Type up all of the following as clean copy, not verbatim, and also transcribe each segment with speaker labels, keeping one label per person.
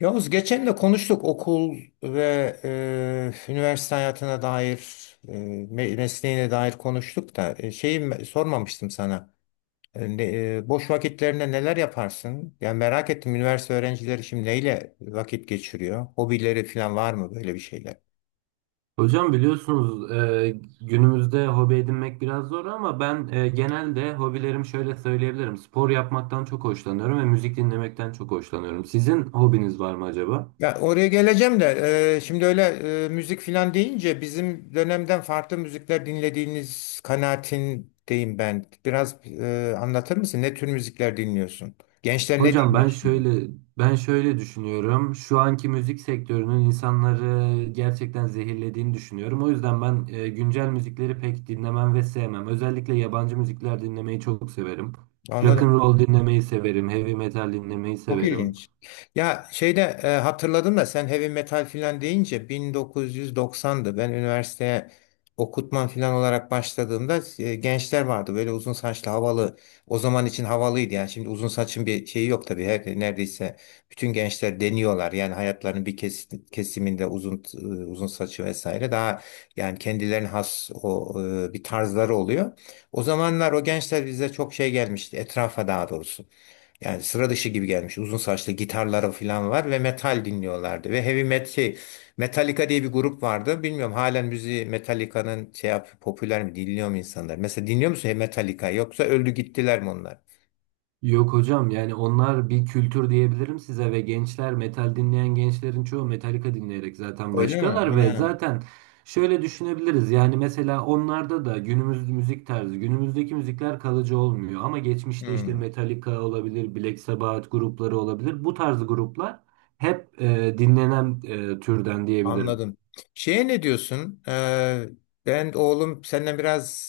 Speaker 1: Yavuz, geçen de konuştuk okul ve üniversite hayatına dair, mesleğine dair konuştuk da şeyi sormamıştım sana. E, ne- Boş vakitlerinde neler yaparsın? Yani merak ettim, üniversite öğrencileri şimdi neyle vakit geçiriyor? Hobileri falan var mı, böyle bir şeyler?
Speaker 2: Hocam biliyorsunuz günümüzde hobi edinmek biraz zor ama ben genelde hobilerim şöyle söyleyebilirim. Spor yapmaktan çok hoşlanıyorum ve müzik dinlemekten çok hoşlanıyorum. Sizin hobiniz var mı acaba?
Speaker 1: Ya oraya geleceğim de şimdi öyle müzik filan deyince bizim dönemden farklı müzikler dinlediğiniz kanaatindeyim ben. Biraz anlatır mısın? Ne tür müzikler dinliyorsun? Gençler ne
Speaker 2: Hocam
Speaker 1: dinliyor
Speaker 2: ben
Speaker 1: şimdi?
Speaker 2: şöyle ben şöyle düşünüyorum. Şu anki müzik sektörünün insanları gerçekten zehirlediğini düşünüyorum. O yüzden ben güncel müzikleri pek dinlemem ve sevmem. Özellikle yabancı müzikler dinlemeyi çok severim. Rock and
Speaker 1: Anladım.
Speaker 2: roll dinlemeyi severim, heavy metal dinlemeyi
Speaker 1: Çok
Speaker 2: severim.
Speaker 1: ilginç. Ya şeyde hatırladım da sen heavy metal filan deyince 1990'dı. Ben üniversiteye okutman filan olarak başladığımda gençler vardı. Böyle uzun saçlı, havalı. O zaman için havalıydı yani. Şimdi uzun saçın bir şeyi yok tabii. Her, neredeyse bütün gençler deniyorlar. Yani hayatlarının bir kesiminde uzun uzun saçı vesaire. Daha yani kendilerine has o bir tarzları oluyor. O zamanlar o gençler bize çok şey gelmişti. Etrafa daha doğrusu. Yani sıra dışı gibi gelmiş. Uzun saçlı, gitarları falan var ve metal dinliyorlardı. Ve heavy metal şey, Metallica diye bir grup vardı. Bilmiyorum, halen müziği Metallica'nın şey yap, popüler mi, dinliyor mu insanlar? Mesela dinliyor musun Metallica, yoksa öldü gittiler mi onlar?
Speaker 2: Yok hocam, yani onlar bir kültür diyebilirim size ve gençler metal dinleyen gençlerin çoğu Metallica dinleyerek zaten
Speaker 1: Öyle mi?
Speaker 2: başlıyorlar ve
Speaker 1: Ha.
Speaker 2: zaten şöyle düşünebiliriz. Yani mesela onlarda da günümüz müzik tarzı günümüzdeki müzikler kalıcı olmuyor ama geçmişte işte
Speaker 1: Hmm.
Speaker 2: Metallica olabilir, Black Sabbath grupları olabilir, bu tarz gruplar hep dinlenen türden diyebilirim.
Speaker 1: Anladım. Şeye ne diyorsun? Ben oğlum senden biraz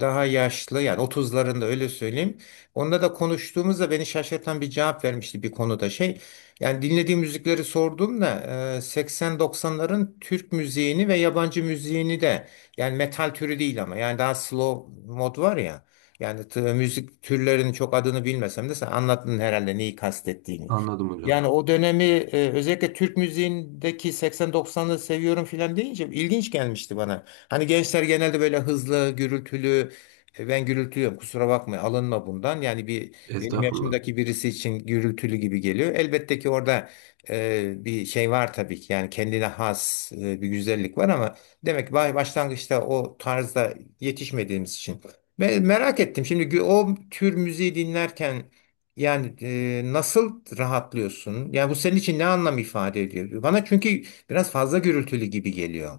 Speaker 1: daha yaşlı, yani 30'larında, öyle söyleyeyim. Onda da konuştuğumuzda beni şaşırtan bir cevap vermişti bir konuda şey. Yani dinlediği müzikleri sorduğumda 80-90'ların Türk müziğini ve yabancı müziğini de, yani metal türü değil ama yani daha slow mod var ya. Yani müzik türlerinin çok adını bilmesem de sen anlattın herhalde neyi kastettiğini.
Speaker 2: Anladım hocam.
Speaker 1: Yani o dönemi özellikle Türk müziğindeki 80-90'ları seviyorum filan deyince ilginç gelmişti bana. Hani gençler genelde böyle hızlı, gürültülü, ben gürültülüyorum, kusura bakma, alınma bundan. Yani bir benim
Speaker 2: Estağfurullah.
Speaker 1: yaşımdaki birisi için gürültülü gibi geliyor. Elbette ki orada bir şey var tabii ki, yani kendine has bir güzellik var ama demek ki başlangıçta o tarzda yetişmediğimiz için. Ben merak ettim, şimdi o tür müziği dinlerken yani nasıl rahatlıyorsun? Yani bu senin için ne anlam ifade ediyor? Bana çünkü biraz fazla gürültülü gibi geliyor.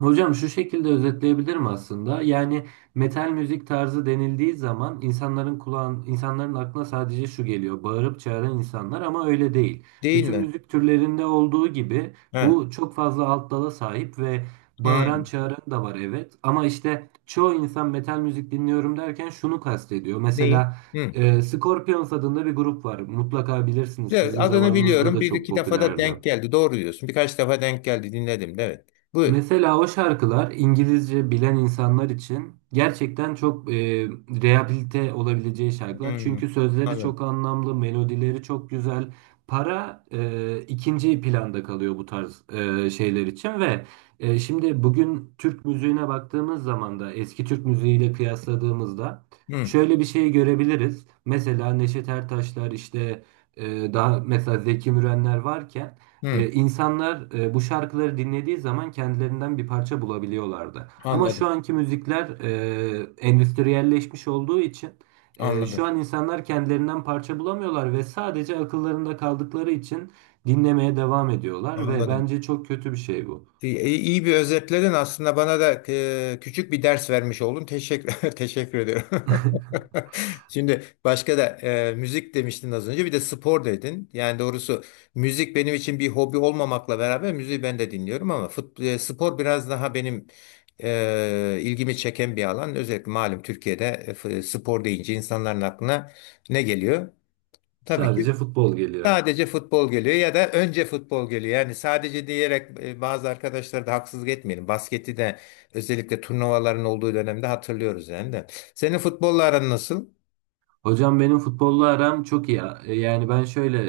Speaker 2: Hocam şu şekilde özetleyebilirim aslında. Yani metal müzik tarzı denildiği zaman insanların kulağın, insanların aklına sadece şu geliyor: bağırıp çağıran insanlar ama öyle değil.
Speaker 1: Değil
Speaker 2: Bütün
Speaker 1: mi?
Speaker 2: müzik türlerinde olduğu gibi
Speaker 1: Ha.
Speaker 2: bu çok fazla alt dala sahip ve bağıran
Speaker 1: Hmm.
Speaker 2: çağıran da var, evet. Ama işte çoğu insan metal müzik dinliyorum derken şunu kastediyor.
Speaker 1: Değil.
Speaker 2: Mesela
Speaker 1: Hmm.
Speaker 2: Scorpions adında bir grup var. Mutlaka bilirsiniz.
Speaker 1: Evet,
Speaker 2: Sizin
Speaker 1: adını
Speaker 2: zamanınızda
Speaker 1: biliyorum.
Speaker 2: da
Speaker 1: Bir
Speaker 2: çok
Speaker 1: iki defa da
Speaker 2: popülerdi.
Speaker 1: denk geldi. Doğru diyorsun. Birkaç defa denk geldi. Dinledim. Evet. Buyur.
Speaker 2: Mesela o şarkılar İngilizce bilen insanlar için gerçekten çok rehabilite olabileceği şarkılar.
Speaker 1: Hmm.
Speaker 2: Çünkü sözleri
Speaker 1: Anladım.
Speaker 2: çok anlamlı, melodileri çok güzel. Para ikinci planda kalıyor bu tarz şeyler için ve şimdi bugün Türk müziğine baktığımız zaman da eski Türk müziğiyle kıyasladığımızda
Speaker 1: Hmm.
Speaker 2: şöyle bir şey görebiliriz. Mesela Neşet Ertaşlar işte daha mesela Zeki Mürenler varken
Speaker 1: Hmm.
Speaker 2: insanlar bu şarkıları dinlediği zaman kendilerinden bir parça bulabiliyorlardı. Ama
Speaker 1: Anladım.
Speaker 2: şu anki müzikler endüstriyelleşmiş olduğu için
Speaker 1: Anladım.
Speaker 2: şu an insanlar kendilerinden parça bulamıyorlar ve sadece akıllarında kaldıkları için dinlemeye devam ediyorlar ve
Speaker 1: Anladım.
Speaker 2: bence çok kötü bir şey bu.
Speaker 1: İyi bir özetledin aslında, bana da küçük bir ders vermiş oldun. Teşekkür teşekkür ediyorum. Şimdi başka da müzik demiştin az önce, bir de spor dedin. Yani doğrusu müzik benim için bir hobi olmamakla beraber müziği ben de dinliyorum ama spor biraz daha benim ilgimi çeken bir alan. Özellikle malum Türkiye'de spor deyince insanların aklına ne geliyor? Tabii ki
Speaker 2: Sadece futbol geliyor.
Speaker 1: sadece futbol geliyor ya da önce futbol geliyor. Yani sadece diyerek bazı arkadaşlara da haksızlık etmeyelim. Basketi de özellikle turnuvaların olduğu dönemde hatırlıyoruz yani de. Senin futbolla aran nasıl?
Speaker 2: Hocam benim futbolla aram çok iyi. Yani ben şöyle,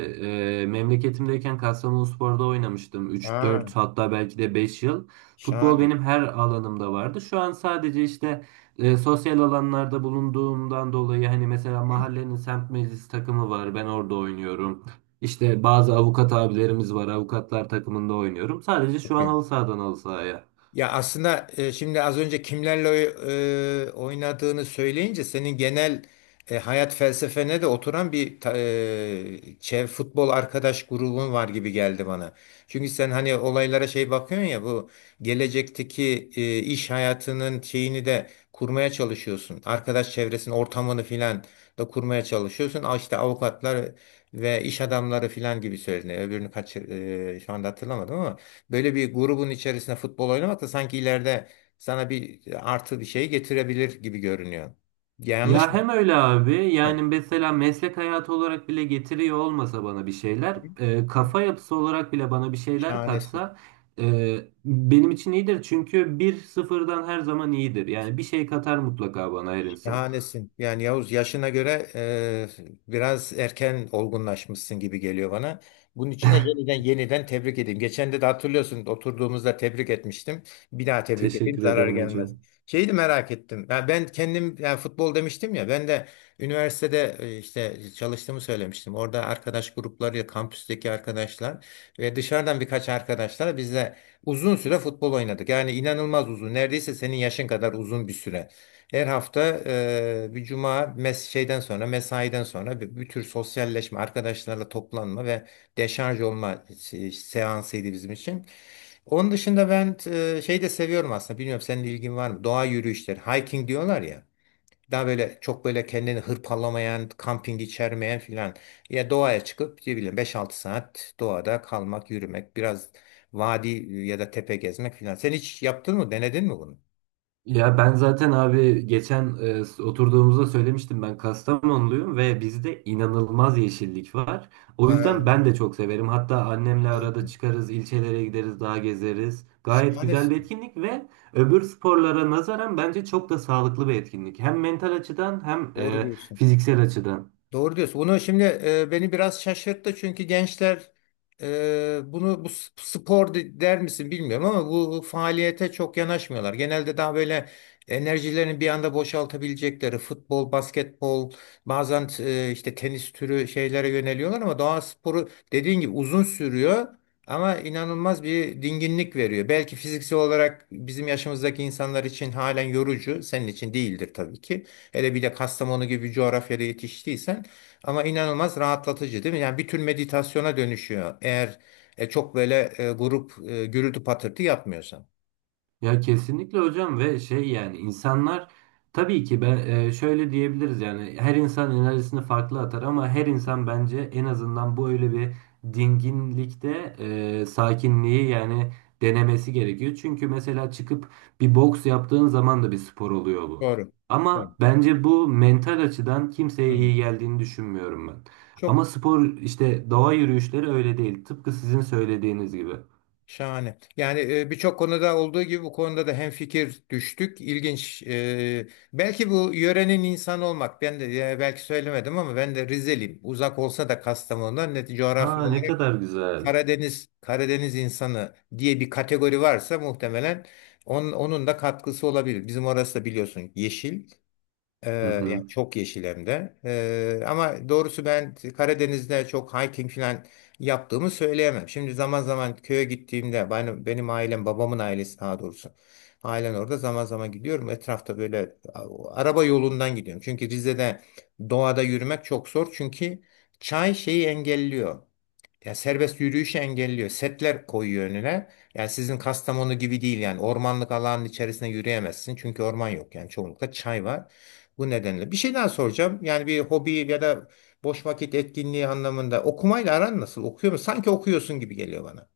Speaker 2: memleketimdeyken Kastamonuspor'da oynamıştım. Üç
Speaker 1: Ha.
Speaker 2: dört, hatta belki de 5 yıl. Futbol
Speaker 1: Şahane.
Speaker 2: benim her alanımda vardı. Şu an sadece işte sosyal alanlarda bulunduğumdan dolayı, hani mesela
Speaker 1: Hı,
Speaker 2: mahallenin semt meclis takımı var, ben orada oynuyorum. İşte bazı avukat abilerimiz var, avukatlar takımında oynuyorum. Sadece şu
Speaker 1: çok
Speaker 2: an
Speaker 1: iyi.
Speaker 2: halı sahadan halı sahaya.
Speaker 1: Ya aslında şimdi az önce kimlerle oynadığını söyleyince senin genel hayat felsefene de oturan bir ta- e, çev futbol arkadaş grubun var gibi geldi bana. Çünkü sen hani olaylara şey bakıyorsun ya, bu gelecekteki iş hayatının şeyini de kurmaya çalışıyorsun. Arkadaş çevresinin ortamını filan da kurmaya çalışıyorsun. Aa, İşte avukatlar ve iş adamları filan gibi söyledin. Öbürünü kaç şu anda hatırlamadım ama. Böyle bir grubun içerisinde futbol oynamak da sanki ileride sana bir artı bir şey getirebilir gibi görünüyor. Yanlış
Speaker 2: Ya
Speaker 1: mı?
Speaker 2: hem öyle abi,
Speaker 1: Ha.
Speaker 2: yani mesela meslek hayatı olarak bile getiriyor olmasa bana bir şeyler, kafa yapısı olarak bile bana bir şeyler
Speaker 1: Şahanesin.
Speaker 2: katsa e, benim için iyidir. Çünkü bir sıfırdan her zaman iyidir. Yani bir şey katar mutlaka bana her insan.
Speaker 1: Şahanesin. Yani Yavuz, yaşına göre biraz erken olgunlaşmışsın gibi geliyor bana. Bunun içine yeniden yeniden tebrik edeyim. Geçen de, hatırlıyorsun oturduğumuzda tebrik etmiştim. Bir daha tebrik edeyim,
Speaker 2: Teşekkür
Speaker 1: zarar
Speaker 2: ederim
Speaker 1: gelmez.
Speaker 2: hocam.
Speaker 1: Şeyi de merak ettim. Ya ben kendim, yani futbol demiştim ya, ben de üniversitede işte çalıştığımı söylemiştim. Orada arkadaş grupları, kampüsteki arkadaşlar ve dışarıdan birkaç arkadaşlar bizle uzun süre futbol oynadık. Yani inanılmaz uzun. Neredeyse senin yaşın kadar uzun bir süre. Her hafta bir cuma şeyden sonra, mesaiden sonra bir tür sosyalleşme, arkadaşlarla toplanma ve deşarj olma seansıydı bizim için. Onun dışında ben şey de seviyorum aslında. Bilmiyorum senin ilgin var mı? Doğa yürüyüşleri, hiking diyorlar ya. Daha böyle çok böyle kendini hırpalamayan, kamping içermeyen filan. Ya doğaya çıkıp ne bileyim 5 6 saat doğada kalmak, yürümek, biraz vadi ya da tepe gezmek filan. Sen hiç yaptın mı? Denedin mi bunu?
Speaker 2: Ya ben zaten abi geçen oturduğumuzda söylemiştim, ben Kastamonluyum ve bizde inanılmaz yeşillik var. O yüzden
Speaker 1: Ha,
Speaker 2: ben de çok severim. Hatta annemle
Speaker 1: ha.
Speaker 2: arada çıkarız, ilçelere gideriz, dağ gezeriz. Gayet
Speaker 1: Şahane.
Speaker 2: güzel bir etkinlik ve öbür sporlara nazaran bence çok da sağlıklı bir etkinlik. Hem mental açıdan hem
Speaker 1: Doğru diyorsun.
Speaker 2: fiziksel açıdan.
Speaker 1: Doğru diyorsun. Bunu şimdi beni biraz şaşırttı çünkü gençler bunu bu spor der misin bilmiyorum ama bu faaliyete çok yanaşmıyorlar. Genelde daha böyle enerjilerini bir anda boşaltabilecekleri futbol, basketbol, bazen işte tenis türü şeylere yöneliyorlar ama doğa sporu dediğin gibi uzun sürüyor ama inanılmaz bir dinginlik veriyor. Belki fiziksel olarak bizim yaşımızdaki insanlar için halen yorucu, senin için değildir tabii ki. Hele bir de Kastamonu gibi bir coğrafyada yetiştiysen ama inanılmaz rahatlatıcı değil mi? Yani bir tür meditasyona dönüşüyor. Eğer çok böyle grup gürültü patırtı yapmıyorsan.
Speaker 2: Ya kesinlikle hocam. Ve şey, yani insanlar tabii ki, ben şöyle diyebiliriz, yani her insan enerjisini farklı atar ama her insan bence en azından bu öyle bir dinginlikte sakinliği yani denemesi gerekiyor. Çünkü mesela çıkıp bir boks yaptığın zaman da bir spor oluyor bu.
Speaker 1: Doğru. Evet.
Speaker 2: Ama bence bu mental açıdan kimseye
Speaker 1: Hı.
Speaker 2: iyi geldiğini düşünmüyorum ben.
Speaker 1: Çok
Speaker 2: Ama spor, işte doğa yürüyüşleri öyle değil. Tıpkı sizin söylediğiniz gibi.
Speaker 1: şahane. Yani birçok konuda olduğu gibi bu konuda da hemfikir düştük. İlginç. Belki bu yörenin insanı olmak. Ben de belki söylemedim ama ben de Rizeliyim. Uzak olsa da Kastamonu'dan net coğrafya
Speaker 2: Aa, ne kadar güzel.
Speaker 1: Karadeniz insanı diye bir kategori varsa muhtemelen onun da katkısı olabilir. Bizim orası da biliyorsun yeşil.
Speaker 2: Hı
Speaker 1: Yani
Speaker 2: hı.
Speaker 1: çok yeşil hem de. Ama doğrusu ben Karadeniz'de çok hiking falan yaptığımı söyleyemem. Şimdi zaman zaman köye gittiğimde benim ailem, babamın ailesi daha doğrusu. Ailen orada zaman zaman gidiyorum. Etrafta böyle araba yolundan gidiyorum. Çünkü Rize'de doğada yürümek çok zor. Çünkü çay şeyi engelliyor. Ya serbest yürüyüşü engelliyor. Setler koyuyor önüne. Yani sizin Kastamonu gibi değil, yani ormanlık alanın içerisine yürüyemezsin. Çünkü orman yok yani çoğunlukla çay var. Bu nedenle. Bir şey daha soracağım. Yani bir hobi ya da boş vakit etkinliği anlamında okumayla aran nasıl? Okuyor musun? Sanki okuyorsun gibi geliyor bana.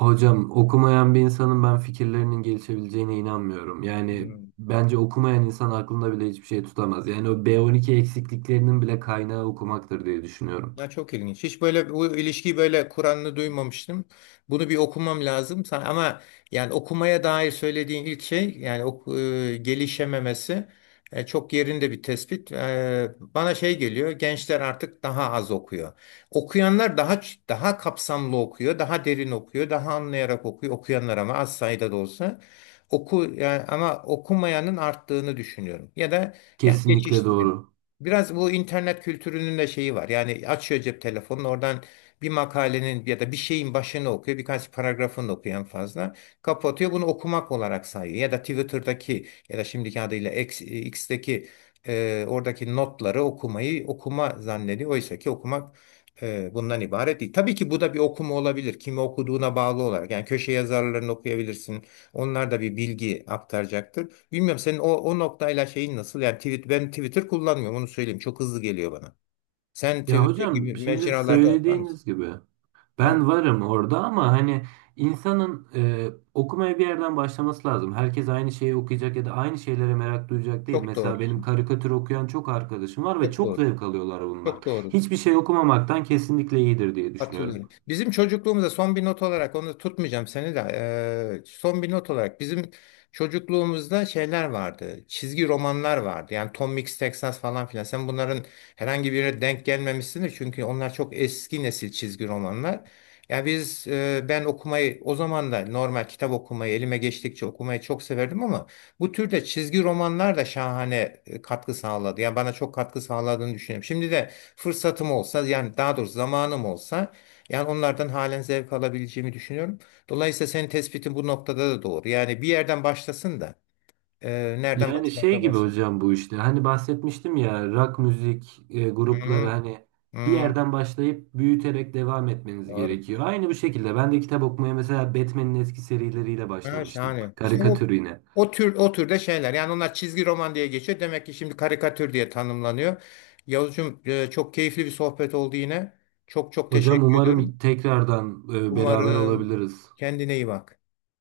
Speaker 2: Hocam okumayan bir insanın ben fikirlerinin gelişebileceğine inanmıyorum. Yani
Speaker 1: Hmm.
Speaker 2: bence okumayan insan aklında bile hiçbir şey tutamaz. Yani o B12 eksikliklerinin bile kaynağı okumaktır diye düşünüyorum.
Speaker 1: Ya çok ilginç. Hiç böyle bu ilişkiyi böyle Kur'an'ını duymamıştım. Bunu bir okumam lazım. Ama yani okumaya dair söylediğin ilk şey, yani gelişememesi çok yerinde bir tespit. Bana şey geliyor. Gençler artık daha az okuyor. Okuyanlar daha kapsamlı okuyor, daha derin okuyor, daha anlayarak okuyor. Okuyanlar ama az sayıda da olsa oku, yani, ama okumayanın arttığını düşünüyorum. Ya da yani
Speaker 2: Kesinlikle
Speaker 1: geçiştiriyor.
Speaker 2: doğru.
Speaker 1: Biraz bu internet kültürünün de şeyi var. Yani açıyor cep telefonunu, oradan bir makalenin ya da bir şeyin başını okuyor. Birkaç paragrafını okuyor en fazla. Kapatıyor, bunu okumak olarak sayıyor. Ya da Twitter'daki ya da şimdiki adıyla X'teki oradaki notları okumayı okuma zannediyor. Oysa ki okumak bundan ibaret değil. Tabii ki bu da bir okuma olabilir. Kimi okuduğuna bağlı olarak. Yani köşe yazarlarını okuyabilirsin. Onlar da bir bilgi aktaracaktır. Bilmiyorum senin o noktayla şeyin nasıl? Yani tweet, ben Twitter kullanmıyorum onu söyleyeyim. Çok hızlı geliyor bana. Sen
Speaker 2: Ya
Speaker 1: Twitter gibi
Speaker 2: hocam şimdi
Speaker 1: mecralarda var mısın?
Speaker 2: söylediğiniz gibi,
Speaker 1: Hı,
Speaker 2: ben varım orada ama hani insanın okumaya bir yerden başlaması lazım. Herkes aynı şeyi okuyacak ya da aynı şeylere merak duyacak değil.
Speaker 1: çok
Speaker 2: Mesela benim
Speaker 1: doğrusun.
Speaker 2: karikatür okuyan çok arkadaşım var ve
Speaker 1: Çok
Speaker 2: çok
Speaker 1: doğru.
Speaker 2: zevk alıyorlar bundan.
Speaker 1: Çok doğru.
Speaker 2: Hiçbir şey okumamaktan kesinlikle iyidir diye düşünüyorum.
Speaker 1: Katılıyorum. Bizim çocukluğumuzda son bir not olarak onu tutmayacağım seni de son bir not olarak bizim çocukluğumuzda şeyler vardı. Çizgi romanlar vardı. Yani Tom Mix Texas falan filan. Sen bunların herhangi birine denk gelmemişsindir. Çünkü onlar çok eski nesil çizgi romanlar. Ya biz ben okumayı o zaman da normal kitap okumayı elime geçtikçe okumayı çok severdim ama bu türde çizgi romanlar da şahane katkı sağladı. Yani bana çok katkı sağladığını düşünüyorum. Şimdi de fırsatım olsa yani daha doğrusu zamanım olsa yani onlardan halen zevk alabileceğimi düşünüyorum. Dolayısıyla senin tespitin bu noktada da doğru. Yani bir yerden başlasın da e, nereden
Speaker 2: Yani şey
Speaker 1: başlarsa
Speaker 2: gibi
Speaker 1: başlasın.
Speaker 2: hocam, bu işte hani bahsetmiştim ya, rock müzik grupları,
Speaker 1: Hı,
Speaker 2: hani bir
Speaker 1: hı,
Speaker 2: yerden başlayıp büyüterek devam etmeniz
Speaker 1: doğru.
Speaker 2: gerekiyor. Aynı bu şekilde ben de kitap okumaya mesela Batman'in eski serileriyle
Speaker 1: Ha,
Speaker 2: başlamıştım.
Speaker 1: şahane. İşte
Speaker 2: Karikatür
Speaker 1: bu
Speaker 2: yine.
Speaker 1: o türde şeyler. Yani onlar çizgi roman diye geçiyor. Demek ki şimdi karikatür diye tanımlanıyor. Yavuzcum, çok keyifli bir sohbet oldu yine. Çok çok
Speaker 2: Hocam
Speaker 1: teşekkür ediyorum.
Speaker 2: umarım tekrardan beraber
Speaker 1: Umarım
Speaker 2: olabiliriz.
Speaker 1: kendine iyi bak.